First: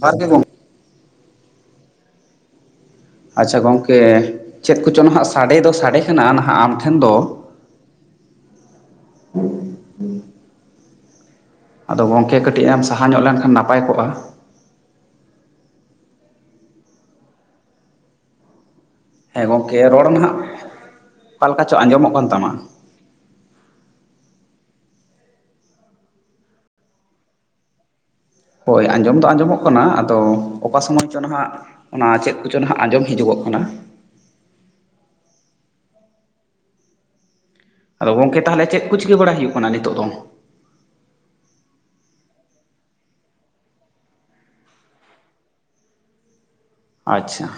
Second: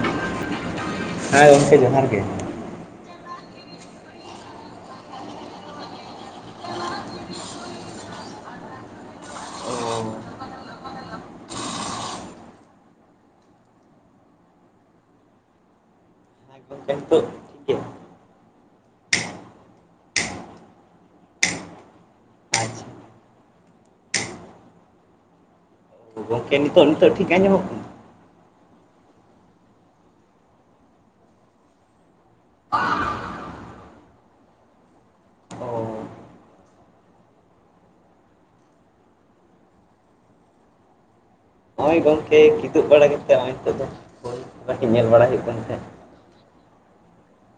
ᱡᱚᱦᱟᱨ ᱜᱮ ᱜᱚᱢᱠᱮ ᱾ ᱦᱮᱸ ᱜᱚᱢᱠᱮ ᱡᱚᱦᱟᱨ ᱜᱮ ᱾ ᱟᱪᱪᱷᱟ ᱜᱚᱝᱠᱮ, ᱪᱮᱫ ᱠᱚᱪᱚᱝ ᱱᱟᱦᱟᱜ ᱥᱟᱸᱰᱮ ᱫᱚ ᱥᱟᱸᱰᱮ ᱠᱟᱱᱟ ᱱᱟᱦᱟᱜ ᱟᱢ ᱴᱷᱮᱱ ᱫᱚ [inaudible] [inaudible] ᱟᱫᱚ ᱜᱚᱝᱠᱮ ᱠᱟᱹᱴᱤᱡ ᱮᱢ ᱥᱟᱦᱟ ᱧᱚᱜ ᱞᱮᱱᱠᱷᱟᱱ ᱱᱟᱯᱟᱭ ᱠᱚᱜᱼᱟ᱾ ᱦᱮᱸ ᱜᱚᱝᱠᱮ ᱱᱤᱛᱚᱜ ᱴᱷᱤᱠ ᱜᱮᱭᱟ? ᱦᱮᱸ ᱜᱚᱢᱠᱮ ᱨᱚᱲ ᱱᱟᱦᱟᱜ ᱚᱠᱟᱞᱮᱠᱟ ᱪᱚ ᱟᱸᱡᱚᱢᱚᱜ ᱠᱟᱱ ᱛᱟᱢᱟ᱾ ᱟᱪᱪᱷᱟ ᱛᱚ ᱜᱚᱝᱠᱮ ᱱᱤᱛᱚᱜ ᱱᱤᱛᱚᱜ ᱴᱷᱤᱠ ᱟᱢᱚᱜ ᱠᱟᱱᱟ? ᱦᱳᱭ ᱟᱸᱡᱚᱢ ᱫᱚ ᱟᱸᱡᱚᱢᱚᱜ ᱠᱟᱱᱟ ᱟᱫᱚ ᱚᱠᱟ ᱥᱳᱢᱳᱭ ᱪᱚ ᱱᱟᱦᱟᱜ ᱚᱱᱟ ᱪᱮᱫ ᱠᱚᱪᱚᱝ ᱱᱟᱦᱟᱜ ᱟᱸᱡᱚᱢ ᱦᱤᱡᱩᱜᱚᱜ ᱠᱟᱱᱟ, ᱚ ᱟᱫᱚ ᱜᱚᱝᱠᱮ ᱛᱟᱦᱚᱞᱮ ᱪᱮᱫ ᱠᱩ ᱪᱤᱠᱟᱹ ᱵᱟᱲᱟᱭ ᱦᱩᱭᱩᱜ ᱠᱟᱱᱟ ᱱᱤᱛᱚᱜ ᱫᱚ? ᱱᱚᱜᱼᱚᱭ ᱜᱚᱝᱠᱮ ᱠᱤᱫᱩᱵ ᱵᱟᱲᱟ ᱠᱟᱛᱮᱫ ᱱᱚᱜᱼᱚᱭ ᱱᱤᱛᱚᱜ ᱫᱚ [unintelligible] ᱠᱟᱹᱠᱤᱡ ᱧᱮᱞ ᱵᱟᱲᱟ ᱦᱳᱭᱳᱜ ᱠᱟᱱ ᱛᱟᱦᱮᱸᱫ᱾ ᱟᱪᱪᱷᱟ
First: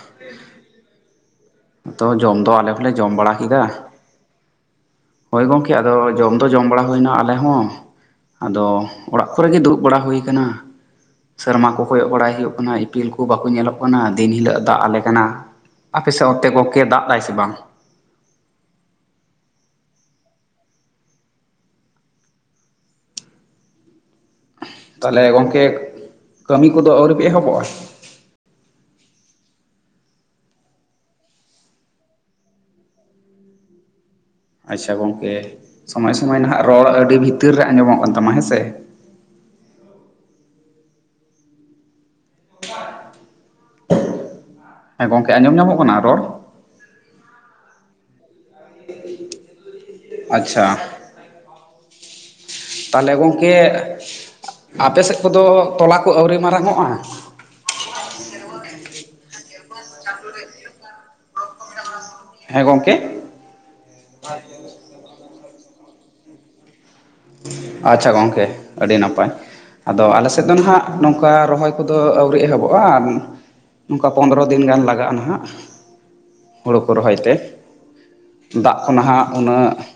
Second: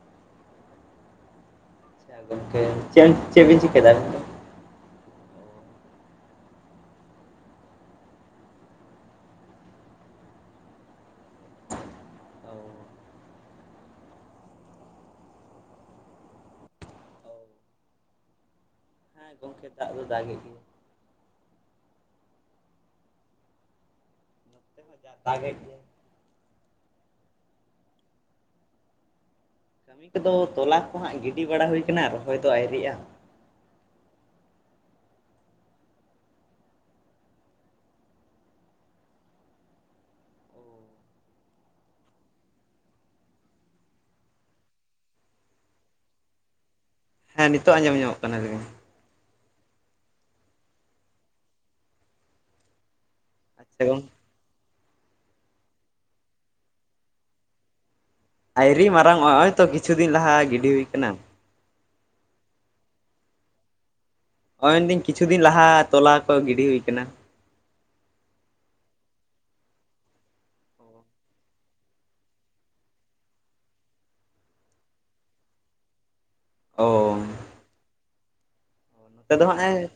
ᱛᱚ ᱟᱪᱪᱷᱟ, ᱡᱚᱢ ᱫᱚ ᱜᱚᱢᱠᱮ ᱟᱞᱮ ᱦᱚᱸᱞᱮ ᱪᱮᱫ ᱡᱚᱢ ᱪᱮᱫ ᱵᱮᱤᱱ ᱪᱤᱠᱟᱹᱭ ᱫᱟ? ᱦᱚᱭ ᱜᱚᱝᱠᱮ ᱟᱫᱚ ᱡᱚᱢ ᱫᱚ ᱡᱚᱢ ᱵᱟᱲᱟ ᱦᱩᱭᱮᱱᱟ ᱟᱞᱮ ᱦᱚᱸ। ᱟᱫᱚ ᱚᱲᱟᱜ ᱠᱚᱨᱮ ᱜᱮ ᱫᱩᱲᱩᱵ ᱵᱟᱲᱟ ᱦᱩᱭ ᱟᱠᱟᱱᱟ। ᱥᱮᱨᱢᱟ ᱠᱚ ᱠᱚᱭᱚᱜ ᱵᱟᱲᱟᱭ ᱦᱩᱭᱩᱜ ᱠᱟᱱᱟ, ᱤᱯᱤᱞ ᱠᱚ ᱵᱟᱠᱚ ᱧᱮᱞᱚᱜ ᱠᱟᱱᱟ ᱫᱤᱱ ᱦᱤᱞᱳᱜ ᱮ ᱫᱟᱜ ᱟᱞᱮ ᱠᱟᱱᱟ᱾ ᱟᱯᱮ ᱥᱮᱫ ᱚᱱᱛᱮ ᱜᱚᱝᱠᱮ ᱫᱟᱜ ᱮᱫᱟᱭ ᱥᱮ ᱵᱟᱝ? ᱦᱮᱸ ᱜᱚᱝᱠᱮ ᱫᱟᱜ ᱫᱟᱜ ᱮᱫ ᱜᱮᱭᱟ ᱱᱚᱛᱮ ᱦᱚᱸ ᱛᱟᱸᱦᱚᱞᱮ ᱫᱟᱜᱮᱫ ᱜᱚᱝᱠᱮ ᱜᱮᱭᱟ᱾ ᱠᱟᱹᱢᱤ ᱠᱚᱫᱚ ᱟᱹᱣᱨᱤ ᱯᱮ ᱮᱦᱚᱵᱚᱜᱼᱟ? ᱠᱟᱹᱢᱤ ᱠᱚᱫᱚ ᱛᱚᱞᱟ ᱠᱚ ᱦᱟᱸᱜ ᱜᱤᱰᱤ ᱵᱟᱲᱟ ᱦᱩᱭ ᱠᱟᱱᱟ ᱨᱚᱦᱚᱭ ᱫᱚ ᱟᱭᱨᱤᱭᱟᱜᱼᱟ। ᱟᱪᱪᱷᱟ ᱜᱚᱝᱠᱮ ᱥᱚᱢᱚᱭ ᱥᱚᱢᱚᱭ ᱱᱟᱦᱟᱜ ᱨᱚᱲ ᱟᱹᱰᱤ ᱵᱷᱤᱛᱤᱨ ᱨᱮ ᱟᱸᱡᱚᱢᱚᱜ ᱠᱟᱱ ᱛᱟᱢᱟ ᱦᱮᱸ ᱥᱮ। ᱦᱮᱸ ᱜᱚᱝᱠᱮ ᱟᱸᱡᱚᱢ ᱧᱟᱢᱚᱜ ᱠᱟᱱᱟ ᱨᱚᱲ। ᱦᱮᱸ ᱱᱤᱛᱳ ᱟᱸᱡᱚᱢ ᱧᱟᱢᱚᱜ ᱠᱟᱱᱟ ᱜᱮᱭᱟ। [inaudible] ᱟᱪᱪᱷᱟ। ᱛᱟᱸᱦᱚᱞᱮ ᱜᱚᱝᱠᱮ ᱟᱪᱪᱷᱟ ᱜᱚᱝ ᱟᱯᱮ ᱥᱮᱫ ᱠᱚᱫᱚ ᱛᱚᱞᱟ ᱠᱚ ᱟᱹᱣᱨᱤ ᱢᱟᱨᱟᱝ ᱚᱜᱼᱟ? ᱟᱭᱨᱤ ᱢᱟᱨᱟᱝ ᱚᱜ ᱟ ᱱᱚᱜᱼ ᱚᱭ ᱛᱚ ᱠᱤᱪᱷᱩ ᱫᱤᱱ ᱞᱟᱦᱟ ᱜᱤᱰᱤ ᱦᱩᱭ ᱟᱠᱟᱱᱟ। ᱦᱮᱸ ᱜᱚᱝᱠᱮ? ᱱᱚᱜᱚᱭ ᱢᱮᱱᱫᱟᱹᱧ ᱠᱤᱪᱷᱩ ᱫᱤᱱ ᱞᱟᱦᱟ ᱛᱚᱞᱟ ᱠᱚ ᱜᱤᱰᱤ ᱦᱩᱭ ᱟᱠᱟᱱᱟ। ᱟᱪᱪᱷᱟ ᱜᱚᱝᱠᱮ ᱟᱹᱰᱤ ᱱᱟᱯᱟᱭ। ᱟᱫᱚ ᱟᱞᱮ ᱥᱮᱫ ᱫᱚ ᱱᱟᱦᱟᱸᱜ ᱱᱚᱝᱠᱟ ᱨᱚᱦᱚᱭ ᱠᱚᱫᱚ ᱟᱹᱣᱨᱤ ᱮᱦᱚᱵᱚᱜᱼᱟ। ᱱᱚᱝᱠᱟ ᱯᱚᱱᱨᱚ ᱫᱤᱱ ᱜᱟᱱ ᱞᱟᱜᱟᱜᱼᱟ ᱱᱟᱦᱟᱜ। ᱦᱩᱲᱩ ᱠᱚ ᱚ ᱨᱚᱦᱚᱭ ᱛᱮ, ᱫᱟᱜ ᱠᱚ ᱱᱟᱦᱟᱜ ᱱᱚᱛᱮ ᱫᱚ ᱦᱟᱸᱜ ᱩᱱᱟᱹᱜ ᱮ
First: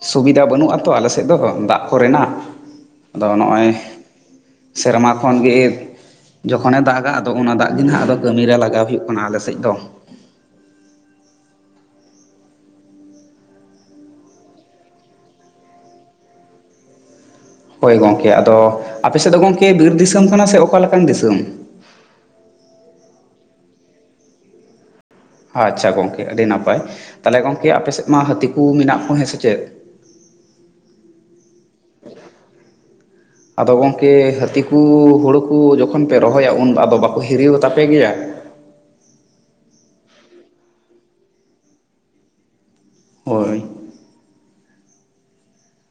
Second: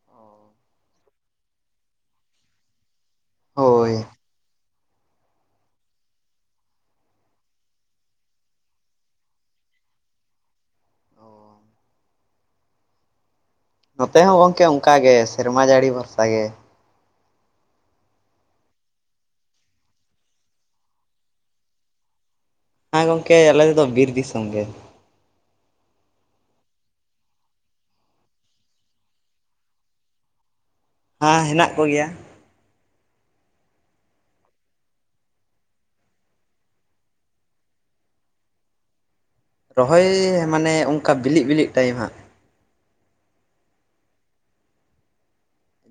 ᱥᱩᱵᱤᱫᱷᱟ ᱵᱟᱹᱱᱩᱜᱼᱟ ᱛᱚ ᱟᱞᱮ ᱥᱮᱫ ᱫᱚ ᱫᱟᱜ ᱠᱚᱨᱮᱱᱟᱜ ᱟᱫᱚ ᱱᱚᱜᱼᱚᱭ ᱦᱳᱭ ᱥᱮᱨᱢᱟ ᱠᱷᱚᱱ ᱜᱮ ᱡᱚᱠᱷᱚᱱᱮ ᱫᱟᱜᱟ, ᱟᱫᱚ ᱚᱱᱟ ᱫᱟᱜ ᱜᱮ ᱱᱟᱦᱟᱜ ᱟᱫᱚ ᱠᱟᱹᱢᱤᱨᱮ ᱞᱟᱜᱟᱣ ᱦᱩᱭᱩᱜ ᱠᱟᱱᱟ ᱟᱞᱮᱥᱮᱫ ᱫᱚ। ᱚ। ᱱᱚᱛᱮ ᱦᱚᱸ ᱜᱚᱝᱠᱮ ᱚᱱᱠᱟ ᱜᱮ ᱥᱮᱨᱢᱟ ᱡᱟᱹᱲᱤ ᱵᱷᱚᱨᱥᱟ ᱜᱮ। ᱦᱳᱭ ᱜᱚᱢᱠᱮ ᱟᱫᱚ ᱟᱯᱮ ᱥᱮᱫ ᱫᱚ ᱜᱚᱝᱠᱮ ᱵᱤᱨ ᱫᱤᱥᱚᱢ ᱠᱟᱱᱟ ᱥᱮ ᱚᱠᱟ ᱞᱮᱠᱟᱱ ᱫᱤᱥᱚᱢ? ᱦᱮᱸ, ᱜᱚᱝᱠᱮ ᱟᱞᱮ ᱫᱚ ᱵᱤᱨ ᱫᱤᱥᱚᱢ ᱜᱮ। ᱟᱪᱪᱷᱟ ᱜᱚᱝᱠᱮ ᱟᱹᱰᱤ ᱱᱟᱯᱟᱭ। ᱛᱟᱦᱚᱞᱮ ᱜᱚᱝᱠᱮ ᱟᱯᱮᱥᱮᱫ ᱢᱟ ᱦᱟᱹᱛᱤ ᱠᱚ ᱢᱮᱱᱟᱜ ᱠᱚ ᱦᱮᱸ ᱥᱮ ᱪᱮᱫ? ᱦᱮᱸ ᱦᱮᱱᱟᱜ ᱠᱚᱜᱮᱭᱟ। ᱟᱫᱚ ᱜᱚᱝᱠᱮ ᱦᱟᱹᱛᱤ ᱠᱚ ᱦᱩᱲᱩ ᱠᱚ ᱡᱚᱠᱷᱚᱱ ᱯᱮ ᱨᱚᱦᱚᱭᱟ ᱩᱱ ᱟᱫᱚ ᱵᱟᱠᱚ ᱦᱤᱨᱤᱣ ᱦᱟᱛᱟᱯᱮ ᱜᱮᱭᱟ? ᱨᱚᱦᱚᱭ ᱢᱟᱱᱮ ᱚᱱᱠᱟ ᱵᱤᱞᱤᱜ ᱵᱤᱞᱤᱜ ᱴᱟᱭᱤᱢ ᱦᱟᱸᱜ। ᱦᱳᱭ।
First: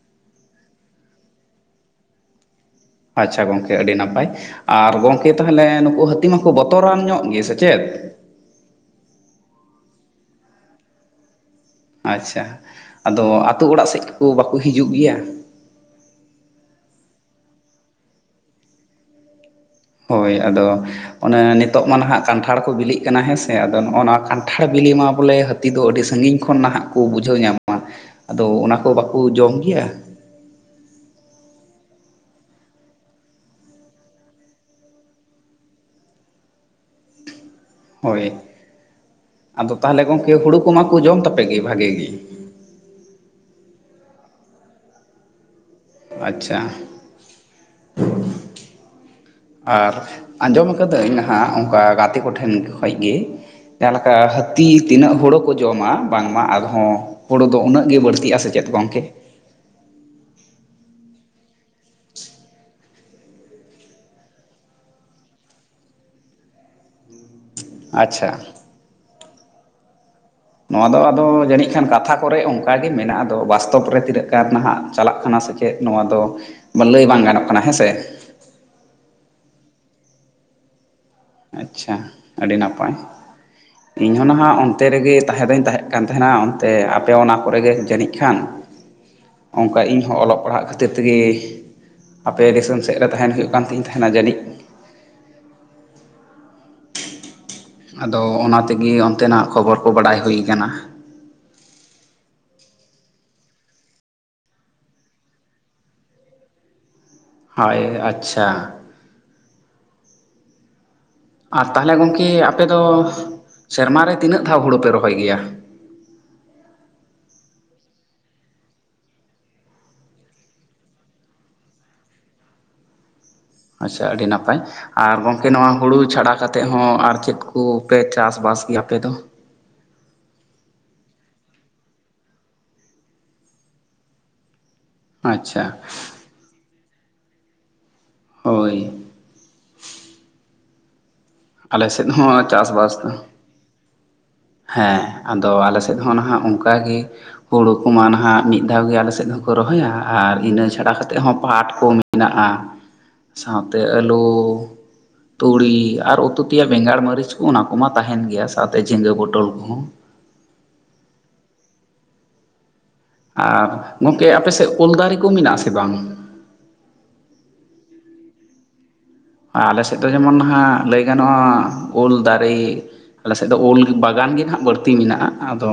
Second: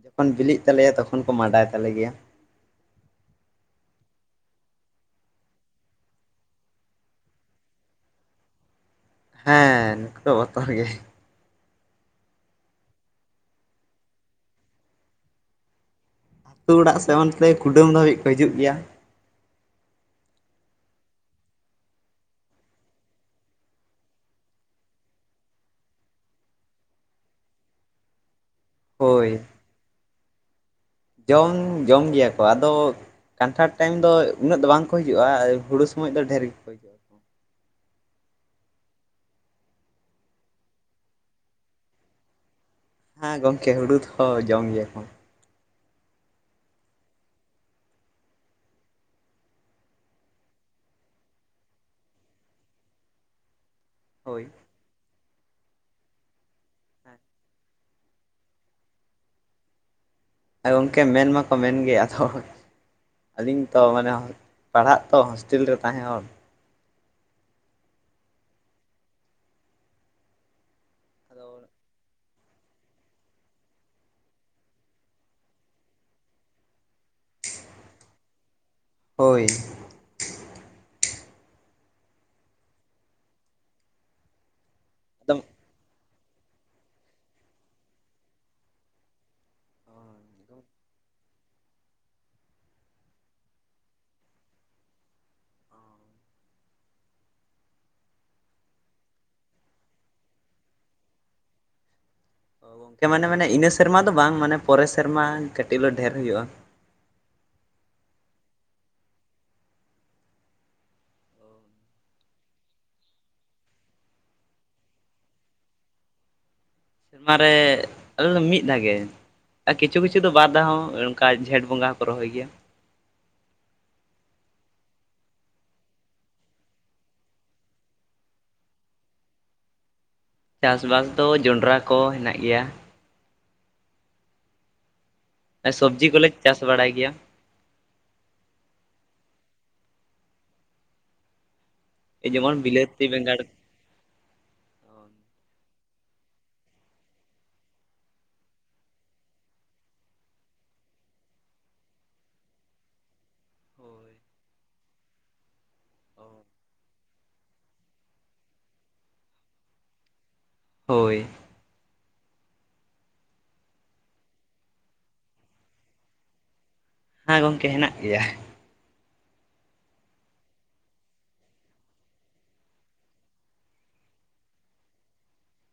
ᱡᱚᱠᱷᱚᱱ ᱵᱤᱞᱤᱜ ᱛᱟᱞᱮᱭᱟ ᱛᱚᱠᱷᱚᱱ ᱠᱚ ᱢᱟᱰᱟᱭ ᱛᱟᱞᱮ ᱜᱮᱭᱟ। ᱟᱪᱪᱷᱟ ᱜᱚᱝᱠᱮ ᱟᱹᱰᱤ ᱱᱟᱯᱟᱭ, ᱟᱨ ᱜᱚᱝᱠᱮ ᱛᱟᱦᱚᱞᱮ ᱱᱩᱠᱩ ᱦᱟᱹᱛᱤ ᱢᱟᱠᱚ ᱵᱚᱛᱚᱨᱟᱱ ᱧᱚᱜ ᱜᱮ ᱥᱮ ᱪᱮᱫ? ᱦᱮᱸ ᱩᱱᱠᱩ ᱫᱚ ᱵᱚᱛᱚᱨ ᱜᱮ। ᱟᱪᱪᱷᱟ, ᱟᱫᱚ ᱟᱛᱳ ᱚᱲᱟᱜ ᱥᱮᱫ ᱠᱚ ᱵᱟᱠᱚ ᱦᱤᱡᱩᱜ ᱜᱮᱭᱟ? ᱟᱹᱛᱩ ᱚᱲᱟᱜ ᱥᱮ, ᱚᱱᱛᱮ ᱠᱩᱰᱟᱹᱢ ᱫᱷᱟᱹᱵᱤᱡ ᱠᱚ ᱦᱤᱡᱩᱜ ᱜᱮᱭᱟ। ᱦᱳᱭ ᱟᱫᱚ ᱚᱱᱮ ᱱᱤᱛᱚᱜ ᱢᱟ ᱱᱟᱦᱟᱜ ᱠᱟᱱᱴᱷᱟᱲ ᱠᱚ ᱵᱤᱞᱤᱜ ᱠᱟᱱᱟ ᱦᱮᱸᱥᱮ ᱟᱫᱚ ᱱᱚᱜᱼ ᱱᱚᱣᱟ ᱠᱟᱱᱴᱷᱟᱲ ᱵᱤᱞᱤ ᱢᱟ ᱵᱚᱞᱮ ᱦᱟᱹᱛᱤ ᱫᱚ ᱟᱹᱰᱤ ᱥᱟᱹᱜᱤᱧ ᱠᱷᱚᱱ ᱱᱟᱦᱟᱜ ᱠᱚ ᱵᱩᱡᱷᱟᱹᱣ ᱧᱟᱢᱟ ᱟᱫᱚ ᱚᱱᱟ ᱠᱚ ᱵᱟᱠᱚ ᱦᱳᱭ ᱡᱚᱢ ᱜᱮᱭᱟ? ᱡᱚᱢ ᱡᱚᱢ ᱜᱮᱭᱟ ᱠᱚ ᱟᱫᱚ ᱠᱟᱱᱴᱷᱟᱲ ᱴᱟᱭᱤᱢ ᱫᱚ ᱩᱱᱟᱹᱜ ᱫᱚ ᱵᱟᱝᱠᱚ ᱦᱤᱡᱩᱜᱼᱟ ᱟᱨ ᱦᱩᱲᱩ ᱥᱚᱢᱚᱭ ᱫᱚ ᱰᱷᱮᱨ ᱜᱮᱠᱚ ᱦᱤᱡᱩᱜᱼᱟ। ᱦᱳᱭ, ᱟᱫᱚ ᱛᱟᱦᱚᱞᱮ ᱜᱚᱝᱠᱮ ᱦᱩᱲᱩ ᱠᱚᱢᱟᱠᱚ ᱡᱚᱢ ᱛᱟᱯᱮ ᱜᱮ ᱵᱷᱟᱜᱤ ᱜᱮ। ᱦᱮᱸ ᱜᱚᱝᱠᱮ ᱦᱩᱲᱩ ᱫᱚ ᱡᱚᱢ ᱜᱮᱭᱟ ᱠᱚ। ᱟᱪᱪᱷᱟ। ᱟᱨ ᱟᱸᱡᱚᱢ ᱟᱠᱟᱫᱟᱹᱧ ᱱᱟᱦᱟᱜ ᱚᱱᱠᱟ ᱜᱟᱛᱮ ᱠᱚᱴᱷᱮᱱ ᱠᱷᱚᱡ ᱜᱮ ᱡᱟᱸᱦᱟ ᱞᱮᱠᱟ ᱦᱳᱭ ᱦᱟᱹᱛᱤ ᱛᱤᱱᱟᱹᱜ ᱦᱳᱲᱳ ᱠᱚ ᱡᱚᱢᱟ ᱵᱟᱝᱢᱟ ᱟᱨ ᱦᱚᱸ ᱦᱳᱲᱳ ᱫᱚ ᱩᱱᱟᱹᱜ ᱜᱮ ᱵᱟᱹᱲᱛᱤᱜᱼᱟ ᱥᱮ ᱪᱮᱫ ᱜᱚᱝᱠᱮ? ᱦᱮᱸ ᱜᱚᱝᱠᱮ ᱢᱮᱱ ᱢᱟᱠᱚ ᱢᱮᱱ ᱜᱮ ᱟᱫᱚ᱾ ᱟᱹᱞᱤᱧ ᱛᱚ ᱢᱟᱱᱮ ᱯᱟᱲᱦᱟᱜ ᱛᱚ ᱦᱳᱥᱴᱮᱞ ᱨᱮ ᱛᱟᱸᱦᱮ ᱦᱚᱲ᱾ ᱟᱪᱪᱷᱟ ᱱᱚᱣᱟ ᱫᱚ ᱟᱫᱚ ᱡᱟᱹᱱᱤᱡ ᱠᱷᱟᱱ ᱠᱟᱛᱷᱟ ᱾ ᱠᱚᱨᱮ ᱚᱱᱠᱟᱜ ᱜᱮ ᱢᱮᱱᱟᱜ ᱟᱫᱚ ᱵᱟᱥᱛᱚᱵ ᱨᱮ ᱛᱤᱱᱟᱹᱜ ᱜᱟᱱ ᱱᱟᱦᱟᱜ ᱪᱟᱞᱟᱜ ᱠᱟᱱᱟ ᱥᱮ ᱪᱮᱫ ᱱᱚᱣᱟ ᱫᱚ᱾ ᱞᱟᱹᱭ ᱵᱟᱝ ᱜᱟᱱᱚᱜ ᱠᱟᱱᱟ ᱦᱮᱸ ᱥᱮ ᱾ ᱦᱳᱭ ᱟᱪᱪᱷᱟ ᱟᱹᱰᱤ ᱱᱟᱯᱟᱭ ᱤᱧᱦᱚᱸ ᱱᱟᱦᱟᱜ ᱚᱱᱛᱮ ᱨᱮᱜᱮ ᱟᱫᱚ ᱛᱟᱦᱮᱸ ᱫᱚᱧ ᱛᱟᱦᱮᱸ ᱠᱟᱱ᱾ ᱛᱟᱦᱮᱱᱟ ᱚᱱᱛᱮ ᱟᱯᱮ ᱚᱱᱟ ᱠᱚᱨᱮ ᱜᱮ ᱡᱟᱹᱱᱤᱡ ᱠᱷᱟᱱ᱾ ᱚᱱᱠᱟ ᱤᱧᱦᱚᱸ ᱚᱞᱚᱜ ᱯᱟᱲᱦᱟᱜ ᱠᱷᱟᱹᱛᱤᱨ ᱛᱮᱜᱮ᱾ ᱟᱯᱮ ᱫᱤᱥᱚᱢ ᱥᱮᱫ ᱨᱮ ᱛᱟᱦᱮᱱ ᱦᱩᱭᱩᱜ ᱠᱟᱱ ᱛᱤᱧ ᱛᱟᱦᱮᱱᱟ ᱡᱟᱹᱱᱤᱡ ᱾ ᱟᱫᱚ ᱚᱱᱟ ᱛᱮᱜᱮ ᱚᱱᱛᱮᱱᱟᱜ ᱠᱷᱚᱵᱚᱨ ᱠᱚ ᱵᱟᱰᱟᱭ ᱦᱩᱭ ᱟᱠᱟᱱᱟ ᱾ ᱜᱚᱝᱠᱮ ᱢᱟᱱᱮ ᱢᱟᱱᱮ ᱤᱱᱟᱹ ᱥᱮᱨᱢᱟ ᱫᱚ ᱵᱟᱝ ᱢᱟᱱᱮ ᱯᱚᱨᱮ ᱥᱮᱨᱢᱟ ᱠᱟᱹᱴᱤᱡ ᱫᱚ ᱰᱷᱮᱨ ᱦᱩᱭᱩᱜ-ᱟ ᱾ ᱦᱚᱭ ᱟᱪᱪᱷᱟ ᱟᱨ ᱛᱟᱦᱚᱞᱮ ᱜᱚᱢᱠᱮ ᱟᱯᱮ ᱫᱚ ᱥᱮᱨᱢᱟ ᱨᱮ ᱛᱤᱱᱟᱹᱜ ᱫᱷᱟᱣ ᱦᱩᱲᱩ ᱯᱮ ᱨᱚᱦᱚᱭ ᱜᱮᱭᱟ᱾ ᱥᱮᱨᱢᱟ ᱨᱮ ᱟᱞᱮ ᱢᱤᱫ ᱫᱷᱟᱣ ᱜᱮ᱾ ᱟᱨ ᱠᱤᱪᱷᱩ ᱠᱤᱪᱷᱩ ᱫᱚ ᱵᱟᱨᱫᱷᱟ ᱦᱚᱸ ᱚᱱᱠᱟ ᱡᱷᱮᱸᱴ ᱵᱚᱸᱜᱟ ᱦᱚᱸᱠᱚ ᱨᱚᱦᱚᱭ ᱜᱮᱭᱟ ᱾ ᱟᱪᱪᱷᱟ ᱟᱹᱰᱤ ᱱᱟᱯᱟᱭ ᱾ ᱟᱨ ᱜᱚᱝᱠᱮ ᱱᱚᱣᱟ ᱦᱩᱲᱩ ᱪᱷᱟᱰᱟ ᱠᱟᱛᱮᱫ ᱦᱚᱸ ᱟᱨ ᱪᱮᱫ ᱠᱩ ᱯᱮ ᱪᱟᱥᱵᱟᱥ ᱜᱮᱭᱟ ᱟᱯᱮ ᱫᱚ᱾ ᱪᱟᱥᱵᱟᱥ ᱫᱚ ᱡᱚᱱᱰᱨᱟ ᱠᱚ ᱦᱮᱱᱟᱜ ᱜᱮᱭᱟ᱾ ᱟᱪᱪᱷᱟ ᱥᱚᱵᱽᱡᱤ ᱠᱚᱞᱮ ᱪᱟᱥ ᱵᱟᱲᱟᱭ ᱜᱮᱭᱟ᱾ ᱦᱳᱭ ᱟᱞᱮ ᱥᱮᱫ ᱦᱚᱸ ᱡᱮᱢᱚᱱ ᱪᱟᱥᱵᱟᱥ ᱵᱤᱞᱟᱹᱛᱤ ᱫᱚ ᱵᱮᱸᱜᱟᱲ᱾ ᱦᱮᱸ ᱟᱫᱚ ᱟᱞᱮ ᱥᱮᱫ ᱦᱚᱸ ᱱᱟᱦᱟᱜ ᱚᱱᱠᱟ ᱜᱮ᱾ ᱦᱩᱲᱩ ᱠᱚᱢᱟ ᱱᱟᱦᱟᱜ ᱢᱤᱫ ᱫᱷᱟᱣ ᱜᱮ ᱟᱞᱮ ᱥᱮᱫ ᱦᱚᱸᱠᱚ ᱨᱚᱦᱚᱭᱟ ᱟᱨ ᱤᱱᱟᱹ ᱪᱷᱟᱰᱟ ᱠᱟᱛᱮᱜ ᱦᱚᱸ ᱯᱟᱴ ᱠᱚ᱾ ᱢᱮᱱᱟᱜ-ᱟ ᱥᱟᱶᱛᱮ ᱟᱹᱞᱩ ᱛᱩᱲᱤ ᱟᱨ ᱩ ᱩᱛᱩ ᱛᱮᱭᱟᱜ ᱵᱮᱸᱜᱟᱲ ᱢᱟᱹᱨᱤᱪ ᱠᱚ ᱚᱱᱟ ᱠᱚᱢᱟ ᱛᱟᱦᱮᱱ ᱜᱮᱭᱟ ᱥᱟᱶᱛᱮ ᱡᱷᱤᱸᱜᱟᱹ ᱵᱚᱴᱚᱞ ᱠᱚᱦᱚᱸ᱾ ᱦᱳᱭ ᱟᱨ ᱜᱚᱢᱠᱮ ᱟᱯᱮᱥᱮᱫ ᱚᱞ ᱫᱟᱨᱮ ᱠᱚ ᱢᱮᱱᱟᱜᱼᱟ ᱥᱮ ᱵᱟᱝ᱾ ᱦᱮᱸ ᱜᱚᱢᱠᱮ ᱦᱮᱱᱟᱜ ᱜᱮᱭᱟ᱾ ᱟᱞᱮ ᱥᱮᱫ ᱫᱚ ᱡᱮᱢᱚᱱ ᱦᱜ ᱞᱟᱹᱭ ᱜᱟᱱᱚᱜᱼᱟ ᱩᱞ ᱫᱟᱨᱮ᱾ ᱟᱞᱮ ᱥᱮᱫ ᱫᱚ ᱩᱞ ᱵᱟᱜᱟᱱ ᱜᱮ ᱱᱟᱦᱟᱜ ᱵᱟᱹᱲᱛᱤ ᱢᱮᱱᱟᱜᱼᱟ ᱟᱫᱚ᱾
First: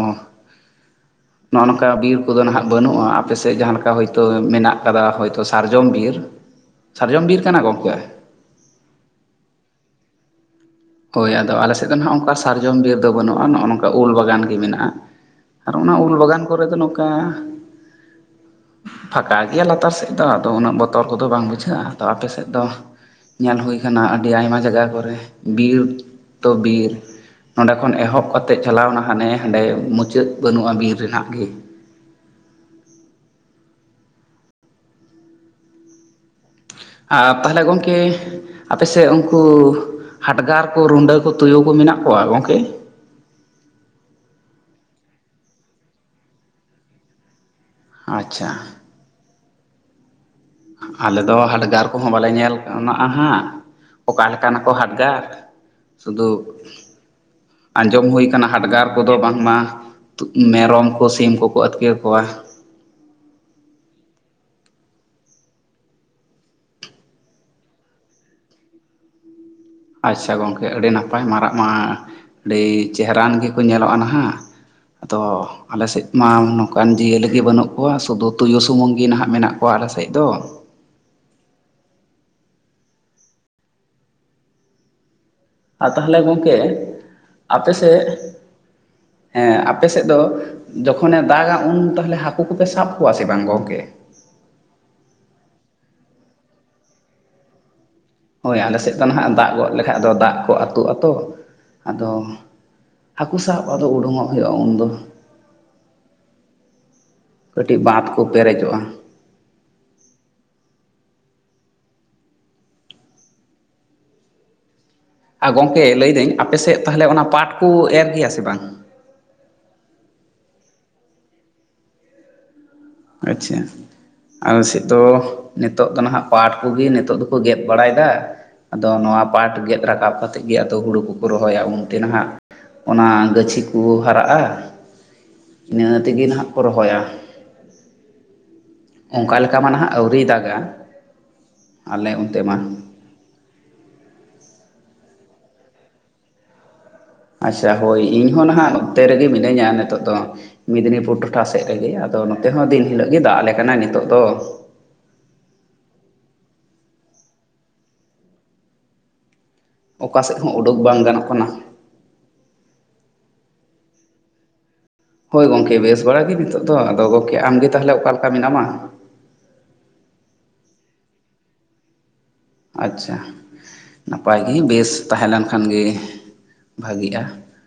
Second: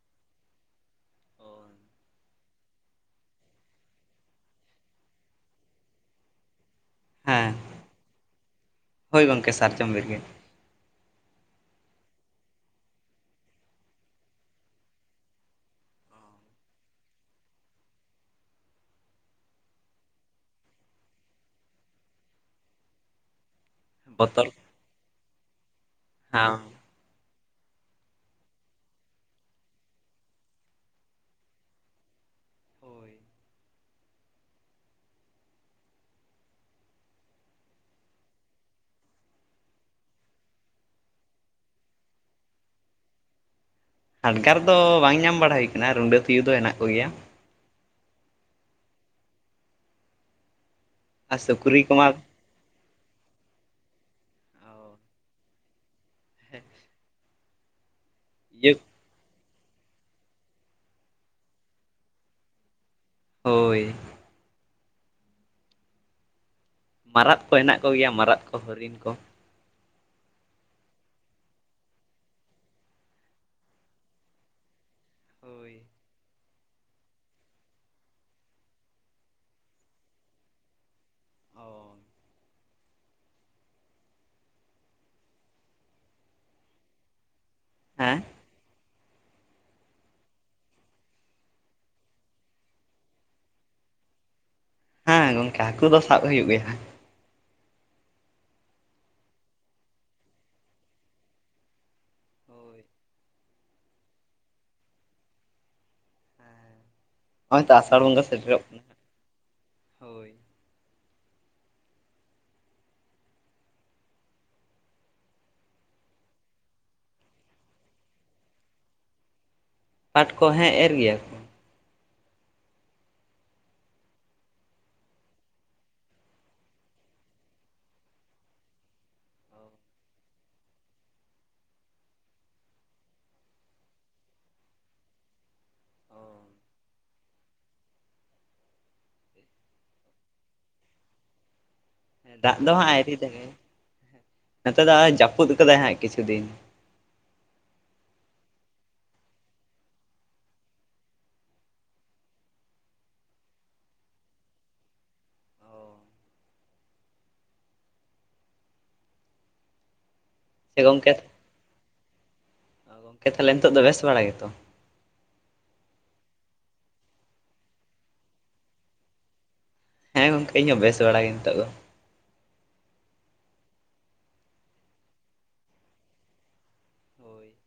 [unintelligible] ᱱᱚᱜᱼᱚ ᱱᱚᱝᱠᱟ ᱵᱤᱨ ᱠᱚᱫᱚ ᱱᱟᱦᱟᱜ ᱵᱟᱹᱱᱩᱜᱼᱟ ᱟᱯᱮ ᱥᱮᱜ ᱡᱟᱦᱟᱸ ᱞᱮᱠᱟ ᱦᱤᱸᱛᱚᱜ ᱢᱮᱱᱟᱜ ᱟᱠᱟᱫᱟ ᱦᱳᱭᱛᱚ ᱥᱟᱨᱡᱚᱢ ᱵᱤᱨ᱾ [inaudible] ᱥᱟᱨᱡᱚᱢ ᱵᱤᱨ ᱦᱮᱸ ᱠᱟᱱᱟ ᱜᱚᱢᱠᱮ᱾ ᱦᱳᱭ ᱜᱚᱢᱠᱮ, ᱥᱟᱨᱡᱚᱢ ᱵᱤᱨ ᱜᱮ᱾ ᱦᱳᱭ, ᱟᱫᱚ ᱟᱞᱮ ᱥᱮᱫ ᱫᱚ ᱱᱚᱜ ᱚᱱᱠᱟ ᱥᱟᱨᱡᱚᱢ ᱵᱤᱨ ᱫᱚ ᱵᱟᱹᱱᱩᱜᱼᱟ, ᱱᱚᱜᱼᱚ ᱱᱚᱝᱠᱟ ᱩᱞ ᱵᱟᱜᱟᱱ ᱜᱮ ᱢᱮᱱᱟᱜᱼᱟ᱾ ᱟᱨ, ᱚᱱᱟ ᱩᱞ ᱵᱟᱜᱟᱱ ᱠᱚᱨᱮ ᱫᱚ, ᱱᱚᱝᱠᱟᱼᱼ ᱯᱷᱟᱸᱠᱟ ᱜᱮᱭᱟ ᱞᱟᱛᱟᱨ ᱥᱮᱫ ᱫᱚ, ᱟᱫᱚ ᱩᱱᱟᱹᱜ ᱵᱚᱛᱚᱨ ᱠᱚᱫᱚ ᱵᱟᱝ ᱵᱩᱡᱷᱟᱹᱜ-ᱟ, ᱟᱫᱚ ᱟᱯᱮ ᱥᱮᱫ ᱫᱚᱼᱼ ᱧᱮᱞ ᱦᱩᱭ ᱟᱠᱟᱱᱟ ᱟᱹᱰᱤ ᱵᱚᱛᱚᱨ ᱟᱭᱢᱟ ᱡᱟᱭᱜᱟ ᱠᱚᱨᱮ, ᱵᱤᱨ ᱛᱚ, ᱦᱮᱸ ᱵᱤ ᱵᱤᱨ, ᱱᱚᱸᱰᱮ ᱠᱷᱚᱱ ᱮᱦᱚᱵ ᱠᱟᱛᱮᱜ, ᱪᱟᱞᱟᱣᱱᱟ ᱦᱟᱱᱮ ᱦᱟᱸᱰᱮ, ᱢᱩᱪᱟᱹᱫ ᱵᱟᱹᱱᱩᱜ-ᱟ ᱵᱤᱨ ᱨᱮᱱᱟᱜ ᱜᱮ᱾ ᱦᱳᱭ ᱟ, ᱛᱟᱦᱚᱞᱮ ᱜᱚᱢᱠᱮᱼᱼ ᱟᱯᱮᱥᱮᱜ ᱩᱱᱠᱩ, ᱦᱟᱰᱜᱟᱨ ᱠᱚ, ᱨᱩᱸᱰᱟᱹ ᱠᱚ, ᱛᱩᱭᱩ ᱠᱚ ᱢᱮᱱᱟᱜ ᱠᱚᱣᱟ ᱜᱚᱝᱠᱮ? ᱟᱰᱠᱟᱨ ᱫᱚ ᱵᱟᱝ ᱧᱟᱢ ᱵᱟᱲᱟ ᱦᱩᱭ ᱠᱟᱱᱟ, ᱨᱩᱸᱰᱟᱹ ᱛᱩᱭᱩ ᱫᱚ ᱦᱮᱱᱟᱜ ᱠᱚᱜᱮᱭᱟ᱾ ᱟᱪᱪᱷᱟ ᱟᱞᱮ ᱫᱚ ᱟᱨ ᱥᱩᱠᱨᱤ ᱦᱟᱰᱜᱟᱨ ᱠᱚᱢᱟ ᱠᱚᱦᱚᱸ ᱵᱟᱞᱮ ᱧᱮᱞ ᱼᱼ [unintelligible] ᱦᱟᱸᱜ, ᱚᱠᱟ ᱞᱮᱠᱟ ᱱᱟᱠᱚ ᱦᱟᱰᱜᱟᱨ, ᱥᱩᱫᱩᱼᱼ ᱦᱮᱸᱼᱼ ᱟᱸᱡᱚᱢ ᱦᱩᱭ ᱠᱟᱱᱟ ᱦᱟᱰᱜᱟᱨᱼᱼ ᱠᱚᱫᱚ ᱵᱟᱝᱢᱟ, ᱛᱩ, ᱢᱮᱨᱚᱢ ᱠᱚ, ᱥᱤᱢ ᱠᱚᱠᱚ ᱟᱹᱛᱠᱤᱨ ᱠᱚᱣᱟ᱾ ᱦᱳᱭ ᱾ ᱢᱟᱨᱟᱫ ᱠᱚ ᱦᱮᱱᱟᱜ ᱠᱚᱜᱮᱭᱟ, ᱢᱟᱨᱟᱫ ᱠᱚ, ᱦᱚᱨᱤᱱ ᱠᱚ ᱾ ᱟᱪᱪᱷᱟ ᱜᱚᱢᱠᱮ, ᱟᱹᱰᱤ ᱱᱟᱯᱟᱭ ᱢᱟᱨᱟᱜ, ᱢᱟᱨᱟᱜ ᱢᱟ, ᱟᱹᱰᱤ, ᱪᱮᱦᱟᱨᱟᱱ ᱜᱮᱠᱚ, ᱧᱮᱞᱚᱜᱼᱟ ᱦᱟᱸᱜ ᱾ ᱟᱫᱚ, ᱦᱳᱭ ᱟᱞᱮ ᱥᱮᱡ ᱾ ᱢᱟᱞ ᱱᱚᱝᱠᱟᱱ ᱡᱤᱭᱟᱹᱞᱤ ᱜᱮ ᱵᱟᱹᱱᱩᱜ ᱠᱚᱣᱟ, ᱥᱩᱫᱩ ᱛᱩᱭᱩ ᱥᱩᱢᱩᱱ ᱜᱮ ᱱᱟᱦᱟᱜ ᱢᱮᱱᱟᱜ ᱠᱚᱣᱟ ᱟᱞᱮ ᱥᱮᱡ ᱫᱚ᱾ ᱚᱻ ᱟ, ᱛᱟᱦᱞᱮ ᱜᱚᱝᱠᱮ, ᱟᱯᱮ ᱥᱮᱜ ᱦᱮᱸ ᱼᱼ ᱦᱮᱸ ᱟᱯᱮ ᱥᱮᱫ ᱫᱚ, ᱡᱚᱠᱷᱚᱱᱼᱮ ᱫᱟᱜᱟ ᱩᱱ ᱛᱟᱦᱚᱞᱮ ᱦᱟᱹᱠᱩ ᱠᱚᱯᱮ ᱥᱟᱵ ᱠᱚᱣᱟ, ᱥᱮ ᱵᱟᱝ ᱜᱚᱢᱠᱮ? ᱦᱮᱸ ᱜᱚᱝᱠᱮ, ᱦᱟᱠᱩ ᱫᱚ ᱥᱟᱵ ᱦᱩᱭᱩᱜ ᱜᱮᱭᱟ, ᱦᱮᱸ᱾ ᱦᱳᱭ, ᱟᱞᱮ ᱥᱮᱫ ᱫᱚ ᱱᱟᱦᱟᱜ, ᱫᱟᱜ ᱜᱚᱜ ᱞᱮᱠᱟᱡ, ᱫᱚ, ᱫᱟᱜ ᱠᱚ ᱟᱹᱛᱩᱜ ᱟᱛᱚ, ᱟᱫᱚ? ᱦᱳᱭ ᱦᱟᱠᱩ ᱥᱟᱵ ᱟᱫᱚ ᱳᱱᱰᱳᱝᱚᱜ ᱦᱳᱭᱳᱜᱼᱟ ᱩᱱ ᱫᱚ᱾ ᱦᱮᱸ᱾ ᱦᱚᱸᱜ ᱚᱭ ᱛᱚ ᱠᱟᱹᱴᱤᱡ ᱟᱥᱟᱲ ᱵᱟᱸᱫ ᱠᱚ ᱵᱚᱸᱜᱟ ᱥᱮᱴᱮᱨᱚᱜ ᱯᱮᱨᱮᱡᱚᱜᱼᱟ᱾ ᱠᱟᱱᱟ, ᱦᱳᱭ ᱾ ᱟᱨ ᱜᱚᱝᱠᱮ ᱞᱟᱹᱭᱫᱟᱹᱧ, ᱟᱯᱮᱥᱮᱜ ᱛᱟᱦᱚᱞᱮ, ᱚᱱᱟ ᱯᱟᱴ ᱠᱚ, ᱮᱨ ᱜᱮᱭᱟ ᱥᱮ ᱵᱟᱝ? ᱯᱟᱴ ᱠᱚ, ᱦᱮᱸ, ᱮᱨ ᱜᱮᱭᱟ ᱠᱚ ᱾ ᱟᱪᱪᱷᱟ ᱾ ᱟᱞᱮ ᱥᱮᱫ ᱫᱚ, ᱱᱤᱛᱳᱜ ᱫᱚ ᱱᱟᱦᱟᱜ ᱯᱟᱴ ᱠᱚᱜᱮ, ᱱᱤᱛᱚᱜ ᱫᱚᱠᱚ ᱜᱮᱫ ᱵᱟᱲᱟᱭ ᱫᱟ ᱾ ᱟᱫᱚ, ᱱᱚᱣᱟ ᱯᱟᱴ ᱜᱮᱫᱽ ᱨᱟᱠᱟᱵ ᱠᱟᱛᱮᱫ ᱜᱮ, ᱟᱫᱚ ᱦᱩᱲᱩ ᱠᱚᱠᱚ ᱨᱚᱦᱚᱭᱟ, ᱩᱱᱛᱮ ᱱᱟᱦᱟᱜᱼᱼ ᱚᱱᱟ, ᱜᱟᱹᱪᱷᱤ ᱠᱚ, ᱦᱟᱨᱟᱜᱼᱟ, ᱤᱱᱟᱹ ᱛᱮᱜᱮ ᱱᱷᱸᱜ ᱠᱚ ᱨᱚᱦᱚᱭᱟ ᱾ ᱚᱱᱠᱟ ᱞᱮᱠᱟ ᱢᱟ ᱱᱟᱸᱦᱟᱜ ᱟᱹᱣᱨᱤᱭ ᱫᱟᱜᱽᱼᱟ᱾ ᱫᱟᱜ ᱫᱚ ᱦᱟᱸᱜ, ᱟᱹᱣᱨᱤᱭ ᱫᱟᱜᱟᱭ, ᱱᱚᱛᱮ ᱫᱚ ᱡᱟᱹᱯᱩᱫ ᱠᱟᱫᱟᱭ ᱦᱟᱸᱜ, ᱠᱤᱪᱷᱩ ᱫᱤᱱ ᱾ ᱟᱪᱪᱷᱟ ᱦᱳᱭ, ᱤᱧᱦᱚᱸ ᱱᱟᱦᱟᱜ ᱱᱚᱛᱮ ᱨᱮᱜᱮ ᱢᱤᱱᱟᱹᱧᱟ ᱱᱤᱛᱚᱜ ᱫᱚ ᱾ ᱢᱮᱫᱽᱱᱤᱯᱩᱨ ᱴᱚᱴᱷᱟ ᱥᱮᱫ ᱨᱮᱜᱮ, ᱟᱫᱚ, ᱱᱚᱛᱮ ᱦᱚᱸ ᱫᱤᱱ ᱦᱤᱞᱳᱜ ᱜᱮ, ᱫᱟᱜ ᱟᱞᱮ ᱠᱟᱱᱟᱭ ᱱᱤᱛᱚᱜ ᱫᱚ ᱾ ᱚᱠᱟ ᱥᱮᱫ ᱦᱚᱸ, ᱳᱸᱰᱚᱜ ᱥᱮ ᱵᱟᱝ ᱜᱚᱝᱠᱮ ᱜᱟᱱᱚᱜ ᱠᱟᱱᱟ᱾ ᱜᱚᱝᱠᱮ, ᱛᱟᱦᱞᱮ ᱱᱤᱛᱚᱜ ᱫᱚ, ᱵᱮᱥ ᱵᱟᱲ ᱜᱮᱛᱚ ᱾ ᱦᱳᱭ ᱜᱚᱢᱠᱮ, ᱵᱮᱥ ᱵᱟᱲ ᱜᱮ ᱱᱤᱛᱚᱜ ᱫᱚ, ᱟᱫᱚ ᱜᱚᱝᱠᱮ, ᱟᱢ ᱜᱮ ᱛᱟᱦᱚᱞᱮ ᱚᱠᱟ ᱞᱮᱠᱟ ᱢᱮᱱᱟᱢᱼᱟ? ᱦᱮᱸ ᱜᱚᱝᱠᱮ, ᱤᱧᱦᱚᱸ ᱵᱮᱥ ᱵᱟᱲᱟ ᱜᱮ ᱱᱤᱛᱚᱜ ᱫᱚ ᱾ ᱟᱪᱪᱷᱟ ᱱᱟᱯᱟᱭ ᱜᱮ ᱵᱮᱥ ᱛᱟᱦᱮᱸᱞᱮᱱ ᱠᱷᱟᱱ ᱜᱮ ᱵᱷᱟᱜᱮᱜᱼᱟ ᱾ [unintelligible]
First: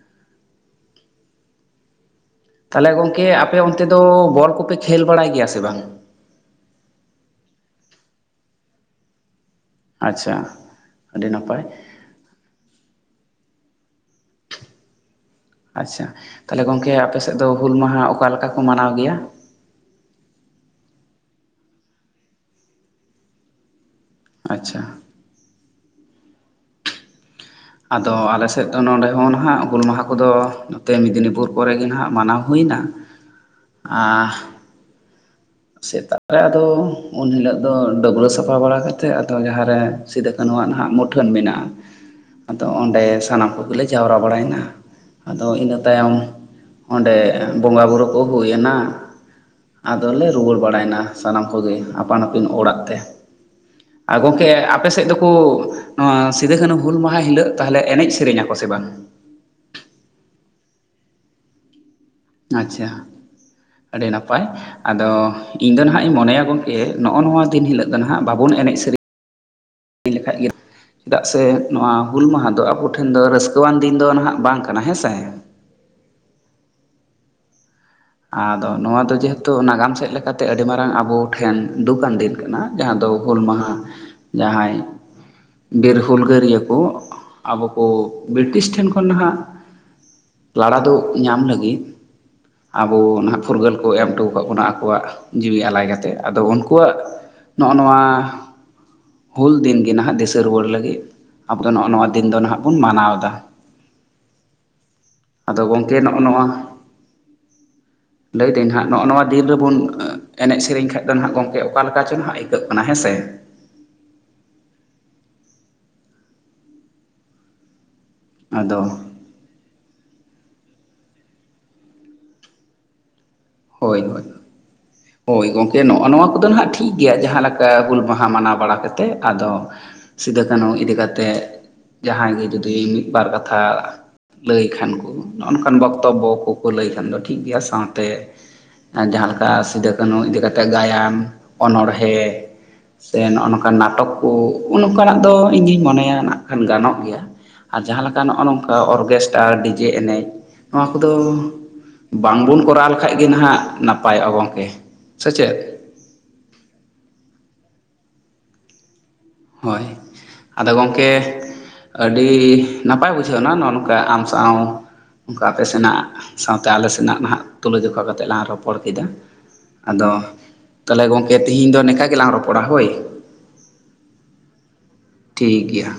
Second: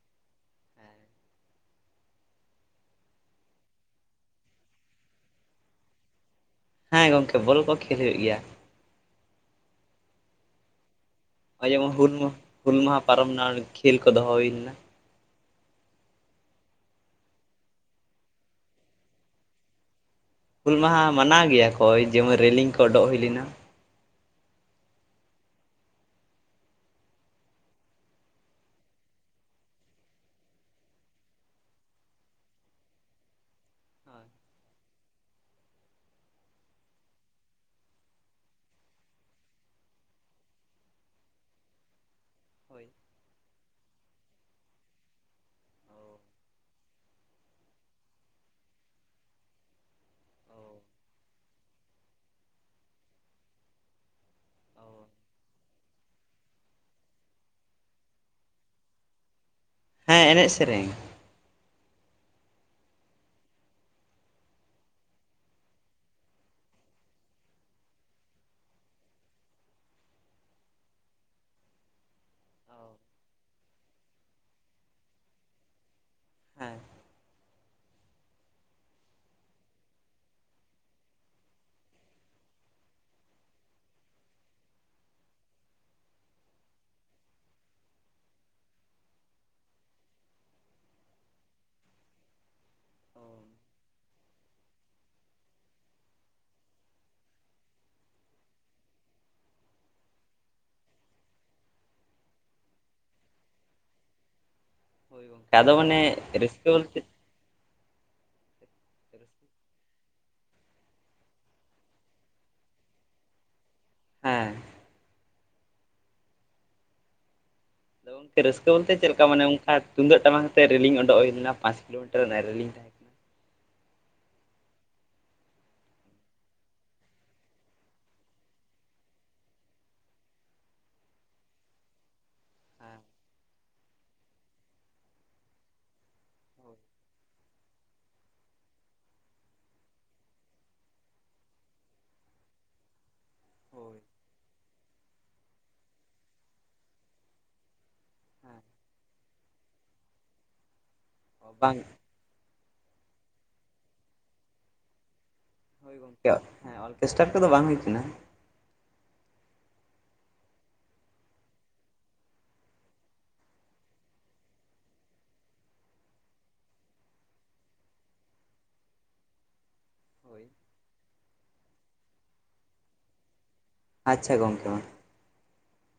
ᱦᱮᱸ᱾ ᱛᱟᱦᱚᱞᱮ ᱜᱚᱝᱠᱮ ᱟᱯᱮ ᱚᱱᱛᱮ ᱫᱚ ᱵᱚᱞ ᱠᱚᱯᱮ ᱠᱷᱮᱞ ᱵᱟᱲᱟᱭ ᱜᱮᱭᱟ ᱥᱮ ᱵᱟᱝ? ᱦᱮᱸ ᱜᱚᱝᱠᱮ ᱵᱚᱞ ᱠᱚ ᱠᱷᱮᱞ ᱦᱳᱭᱳᱜ ᱜᱮᱭᱟ ᱾ ᱟᱪᱪᱷᱟ ᱾ ᱦᱚᱜᱼᱚᱭ ᱡᱮᱢᱚᱱ ᱦᱩᱞ ᱦᱩᱞ ᱢᱟᱦᱟ ᱯᱟᱨᱚᱢᱱᱟ ᱠᱷᱮᱞ ᱠᱚ ᱫᱚᱦᱚ ᱦᱳᱭᱞᱮᱱᱟ ᱾ ᱟᱪᱪᱷᱟ ᱛᱟᱦᱞᱮ ᱜᱚᱝᱠᱮ ᱟᱯᱮᱥᱮᱜ ᱫᱚ ᱦᱩᱞ ᱢᱟᱦᱟ ᱚᱠᱟ ᱞᱮᱠᱟ ᱠᱚ ᱢᱟᱱᱟᱣ ᱜᱮᱭᱟ? ᱦᱩᱞ ᱢᱟᱦᱟ ᱢᱟᱱᱟᱣ ᱜᱮᱭᱟᱠᱚ ᱡᱮᱢᱚᱱ ᱨᱮᱞᱤᱝ ᱠᱚ ᱚᱰᱚᱜ ᱦᱳᱭ ᱞᱮᱱᱟ ᱾ ᱟᱪᱪᱷᱟ ᱾ ᱟᱫᱚ ᱟᱞᱮ ᱥᱮᱫ ᱫᱚ ᱱᱚᱰᱮ ᱦᱚᱸ ᱱᱟᱦᱟᱜ ᱦᱩᱞ ᱢᱟᱦᱟ ᱠᱚᱫᱚ ᱱᱚᱛᱮ ᱢᱮᱫᱽᱱᱤᱯᱩᱨ ᱠᱚᱨᱮ ᱜᱮ ᱱᱟᱦᱟᱜ ᱢᱟᱱᱟᱣ ᱦᱩᱭᱱᱟ ᱾ [unintelligible] ᱟᱻ ᱾ ᱥᱮᱛᱟᱜ ᱨᱮ ᱟᱫᱚ ᱩᱱ ᱦᱤᱞᱳᱜ ᱫᱚ ᱰᱟᱹᱵᱽᱨᱟᱹ ᱥᱟᱯᱷᱟ ᱵᱟᱲᱟ ᱠᱟᱛᱮᱜ ᱟᱫᱚ ᱡᱟᱦᱟᱨᱮ ᱥᱤᱫᱟᱹ ᱠᱟᱹᱱᱩ ᱣᱟᱜ ᱱᱟᱦᱟᱜ ᱢᱩᱴᱷᱟᱹᱱ ᱢᱮᱱᱟᱜᱼᱟ ᱾ ᱟᱫᱚ ᱚᱸᱱᱰᱮ ᱥᱟᱱᱟᱢ ᱠᱚᱜᱮᱞᱮ ᱡᱟᱣᱨᱟ ᱵᱟᱲᱟᱭᱱᱟ ᱟᱫᱚ ᱤᱱᱟᱹ ᱛᱟᱭᱚᱢ ᱾ ᱚᱸᱱᱰᱮ ᱵᱚᱸᱜᱟ ᱵᱩᱨᱩ ᱠᱚ ᱦᱳᱭ ᱱᱟ ᱟᱫᱚᱞᱮ ᱾ ᱨᱩᱭᱟᱹᱲ ᱵᱟᱲᱟᱭ ᱱᱟ ᱥᱟᱱᱟᱢ ᱠᱚᱜᱮ ᱟᱯᱟᱱ ᱟᱹᱯᱤᱱ ᱚᱲᱟᱜ ᱛᱮ ᱾ ᱟ ᱜᱚᱢᱠᱮ ᱟᱯᱮ ᱥᱮᱫ ᱫᱚᱠᱚ ᱾ ᱱᱚᱣᱟ ᱥᱤᱫᱷᱳᱼ ᱠᱟᱹᱱᱦᱩ ᱦᱩᱞ ᱢᱟᱦᱟ ᱦᱤᱞᱳᱜ ᱛᱟᱦᱚᱞᱮ ᱮᱱᱮᱡ ᱥᱮᱨᱮᱧᱟ ᱥᱮ ᱵᱟᱝ ᱦᱮᱸ ᱮᱱᱮᱡ ᱥᱮᱨᱮᱧ ᱾ ᱟᱪᱪᱷᱟ ᱟᱹᱰᱤ ᱱᱟᱯᱟᱭ ᱾ ᱟᱫᱚ ᱤᱧ ᱫᱚ ᱱᱟᱦᱟᱸᱜ ᱤᱧ ᱢᱚᱱᱮᱭᱟ ᱜᱚᱝᱠᱮ ᱱᱚᱜᱼᱚ ᱱᱚᱣᱟ ᱫᱤᱱ ᱦᱤᱞᱳᱜ ᱫᱚ ᱱᱟᱦᱟᱸᱜ ᱵᱟᱵᱚᱱ ᱮᱱᱮᱡ ᱥᱮᱨᱮᱧ [inaudible] ᱞᱮᱠᱷᱟᱡ ᱜᱮ ᱪᱮᱫᱟᱜ ᱾ ᱥᱮ ᱱᱚᱣᱟ ᱦᱩᱞ ᱢᱟᱦᱟ ᱫᱚ ᱟᱵᱚ ᱴᱷᱮᱱ ᱫᱚ ᱨᱟᱹᱥᱠᱟᱹᱣᱟᱱ ᱫᱤᱱ ᱫᱚ ᱱᱟᱦᱟᱜ ᱵᱟᱝ ᱠᱟᱱᱟ ᱦᱮᱸᱥᱮ ᱦᱮᱸ ᱟᱫᱚ ᱱᱚᱣᱟ ᱫᱚ ᱡᱮᱦᱮᱛᱩ ᱱᱟᱜᱟᱢ ᱥᱮᱫ ᱞᱮᱠᱟᱛᱮ ᱟᱹᱰᱤ ᱢᱟᱨᱟᱝ ᱟᱵᱚ ᱴᱷᱮᱱ ᱫᱩᱠ ᱟᱱ ᱫᱤᱱ ᱠᱟᱱᱟ ᱡᱟᱦᱟᱸ ᱫᱚ ᱦᱩᱞ ᱢᱟᱦᱟ ᱡᱟᱦᱟᱸᱭ ᱵᱤᱨ ᱦᱩᱞᱜᱟᱹᱨᱤᱭᱟᱹ ᱠᱚ ᱟᱵᱚ ᱠᱚ ᱵᱨᱤᱴᱤᱥ ᱴᱷᱮᱱ ᱠᱷᱚᱱ ᱱᱟᱦᱟᱜ ᱞᱟᱲᱟ ᱫᱚ ᱧᱟᱢ ᱞᱟᱹᱜᱤᱫ ᱟᱵᱚ ᱱᱟᱦᱟᱜ ᱯᱷᱩᱨᱜᱟᱹᱞ ᱠᱚ ᱮᱢ ᱦᱚᱴᱚ ᱟᱠᱟᱫ ᱵᱚᱱᱟ ᱟᱠᱚᱣᱟᱜ ᱡᱤᱣᱤ ᱟᱞᱟᱭ ᱠᱟᱛᱮ ᱟᱫᱚ ᱩᱱᱠᱩᱣᱟᱜ ᱱᱚᱜᱼᱚ ᱱᱚᱣᱟ ᱦᱩᱞ ᱫᱤᱱ ᱜᱮ ᱱᱟᱦᱟᱜ ᱫᱤᱥᱟᱹ ᱨᱩᱣᱟᱹᱲ ᱞᱟᱹᱜᱤᱫ ᱟᱵᱚ ᱫᱚ ᱱᱚᱜ-ᱚ ᱱᱚᱣᱟ ᱫᱤᱱ ᱫᱚ ᱱᱟᱦᱟᱜ ᱵᱚᱱ ᱢᱟᱱᱟᱣ ᱫᱟ ᱦᱳᱭ ᱜᱚᱝᱠᱮ ᱟᱫᱚ ᱜᱚᱢᱠᱮ ᱢᱟᱱᱮ ᱱᱚᱜᱼᱚ ᱨᱟᱹᱥᱠᱟᱹ ᱵᱚᱞᱛᱮ ᱞᱟᱹᱭ ᱫᱟᱹᱧ ᱦᱟᱸᱜ ᱱᱚᱜᱼᱚ ᱱᱚᱣᱟ ᱫᱤᱱ ᱨᱮᱵᱚᱱ ᱮᱱᱮᱡ ᱥᱮᱨᱮᱧ ᱠᱷᱟᱡ ᱫᱚ ᱱᱟᱦᱟᱜ ᱜᱚᱝᱠᱮ ᱚᱠᱟ ᱞᱮᱠᱟ ᱪᱚᱝ ᱦᱟᱸᱜ ᱟᱹᱭᱠᱟᱹᱜ ᱠᱟᱱᱟ ᱦᱮᱸ ᱥᱮ ᱦᱮᱸ ᱟᱫᱚ ᱜᱚᱝᱠᱮ ᱨᱟᱹᱥᱠᱟᱹ ᱟᱫᱚ ᱵᱚᱞᱛᱮ ᱪᱮᱫ ᱚᱱᱮ ᱚᱱᱠᱟ ᱛᱩᱢᱫᱟᱹᱜ ᱴᱟᱢᱟᱠᱟᱛᱮ ᱨᱮᱞᱤᱝ ᱳᱰᱳᱜ ᱦᱩᱭᱞᱮᱱᱟ ᱯᱟᱸᱪ ᱠᱤᱞᱳᱢᱤᱴᱟᱨ ᱚᱱᱮ ᱨᱮᱞᱤᱝ ᱠᱟᱱᱟ ᱦᱳᱭ ᱦᱳᱭ [inaudible] ᱦᱳᱭ ᱜᱚᱝᱠᱮ ᱱᱚᱜᱼᱚ ᱱᱚᱣᱟ ᱠᱚᱫᱚ ᱱᱟᱦᱟᱜ ᱴᱷᱤᱠ ᱜᱮᱭᱟ ᱡᱟᱦᱟᱸ ᱞᱮᱠᱟ ᱦᱩᱞ ᱢᱟᱦᱟ ᱢᱟᱱᱟᱣ ᱵᱟᱲᱟ ᱠᱟᱛᱮᱫ ᱟᱫᱚ ᱥᱤᱫᱟᱹ ᱠᱟᱹᱱᱩ ᱤᱫᱤ ᱠᱟᱛᱮᱫ ᱡᱟᱦᱟᱸᱭ ᱜᱤ ᱡᱩᱫᱤ ᱦᱮᱸ ᱢᱤᱫ ᱵᱟᱨ ᱠᱟᱛᱷᱟ ᱞᱟᱹᱭ ᱠᱷᱟᱱ ᱠᱩ ᱱᱚᱜ ᱱᱚᱝᱠᱟᱱ ᱵᱚᱠᱛᱚᱵᱵᱚ ᱠᱚᱠᱚ ᱦᱳᱭ ᱞᱟᱹᱭ ᱠᱷᱟᱱ ᱫᱚ ᱴᱷᱤᱠ ᱜᱮᱭᱟ ᱥᱟᱶᱛᱮ ᱡᱟᱦᱟᱸ ᱞᱮᱠᱟ ᱥᱤᱫᱟᱹ ᱠᱟᱹᱱᱩ ᱤᱫᱤ ᱠᱟᱛᱮᱫ ᱜᱟᱭᱟᱱ ᱚᱱᱚᱬᱦᱮᱸ ᱥᱮ ᱱᱚᱜ ᱱᱚᱝᱠᱟᱱ ᱦᱳᱭ ᱱᱟᱴᱚᱠ ᱠᱚ ᱱᱚᱝᱠᱟᱱᱟᱜ ᱫᱚ ᱤᱧ ᱫᱩᱧ ᱢᱚᱱᱮᱭᱟ ᱱᱟᱜ ᱠᱷᱟᱱ ᱜᱟᱱᱚᱜ ᱜᱮᱭᱟ᱾ ᱟᱨ ᱡᱟᱦᱟᱸ ᱞᱮᱠᱟ ᱱᱚᱜ-ᱚ ᱦᱮᱸ ᱱᱚᱝᱠᱟ ᱚᱨᱜᱮᱥᱴᱟᱨ, ᱰᱤᱡᱮ ᱮᱱᱮᱡ ᱱᱚᱣᱟ ᱠᱚᱫᱚ ᱵᱟᱝ ᱵᱟᱝᱵᱚᱱ ᱠᱚᱨᱟᱣ ᱞᱮᱠᱷᱟᱱ ᱠᱷᱟᱡ ᱜᱮ ᱱᱟᱦᱟᱜ ᱱᱟᱯᱟᱭᱚᱜ-ᱟ ᱜᱚᱝᱠᱮ ᱥᱮ ᱪᱮᱫ? ᱦᱳᱭ ᱜᱚᱝᱠᱮ ᱦᱮᱸ ᱚᱨᱜᱮᱥᱴᱟᱨ ᱠᱚᱫᱚ ᱵᱟᱝ ᱦᱩᱭ ᱠᱟᱱᱟ᱾ ᱦᱳᱭ ᱟᱫᱚ ᱜᱚᱝᱠᱮ ᱟᱹᱰᱤ ᱱᱟᱯᱟᱭ ᱵᱩᱡᱷᱟᱹᱣᱱᱟ ᱱᱚᱜ-ᱚ ᱱᱚᱝᱠᱟ ᱟᱢ ᱥᱟᱶ ᱚᱱᱠᱟ ᱟᱯᱮ ᱥᱮᱱᱟᱜ ᱥᱟᱶᱛᱮ ᱟᱞᱮ ᱥᱮᱱᱟᱜ ᱱᱟᱦᱟᱜ ᱛᱩᱞᱟᱹ ᱡᱚᱠᱷᱟ ᱠᱟᱛᱮᱜ ᱞᱟᱝ ᱨᱚᱯᱚᱲ ᱠᱮᱫᱟ᱾ ᱟᱫᱚ ᱦᱳᱭ ᱛᱟᱦᱚᱞᱮ ᱜᱚᱝᱠᱮ ᱛᱤᱦᱤᱧ ᱫᱚ ᱱᱮᱠᱟ ᱜᱮᱞᱟᱝ ᱨᱚᱯᱚᱲᱟ ᱦᱳᱭ᱾ ᱟᱪᱪᱷᱟ ᱜᱚᱝᱠᱮ ᱢᱟ᱾ ᱴᱷᱤᱠ ᱜᱮᱭᱟ᱾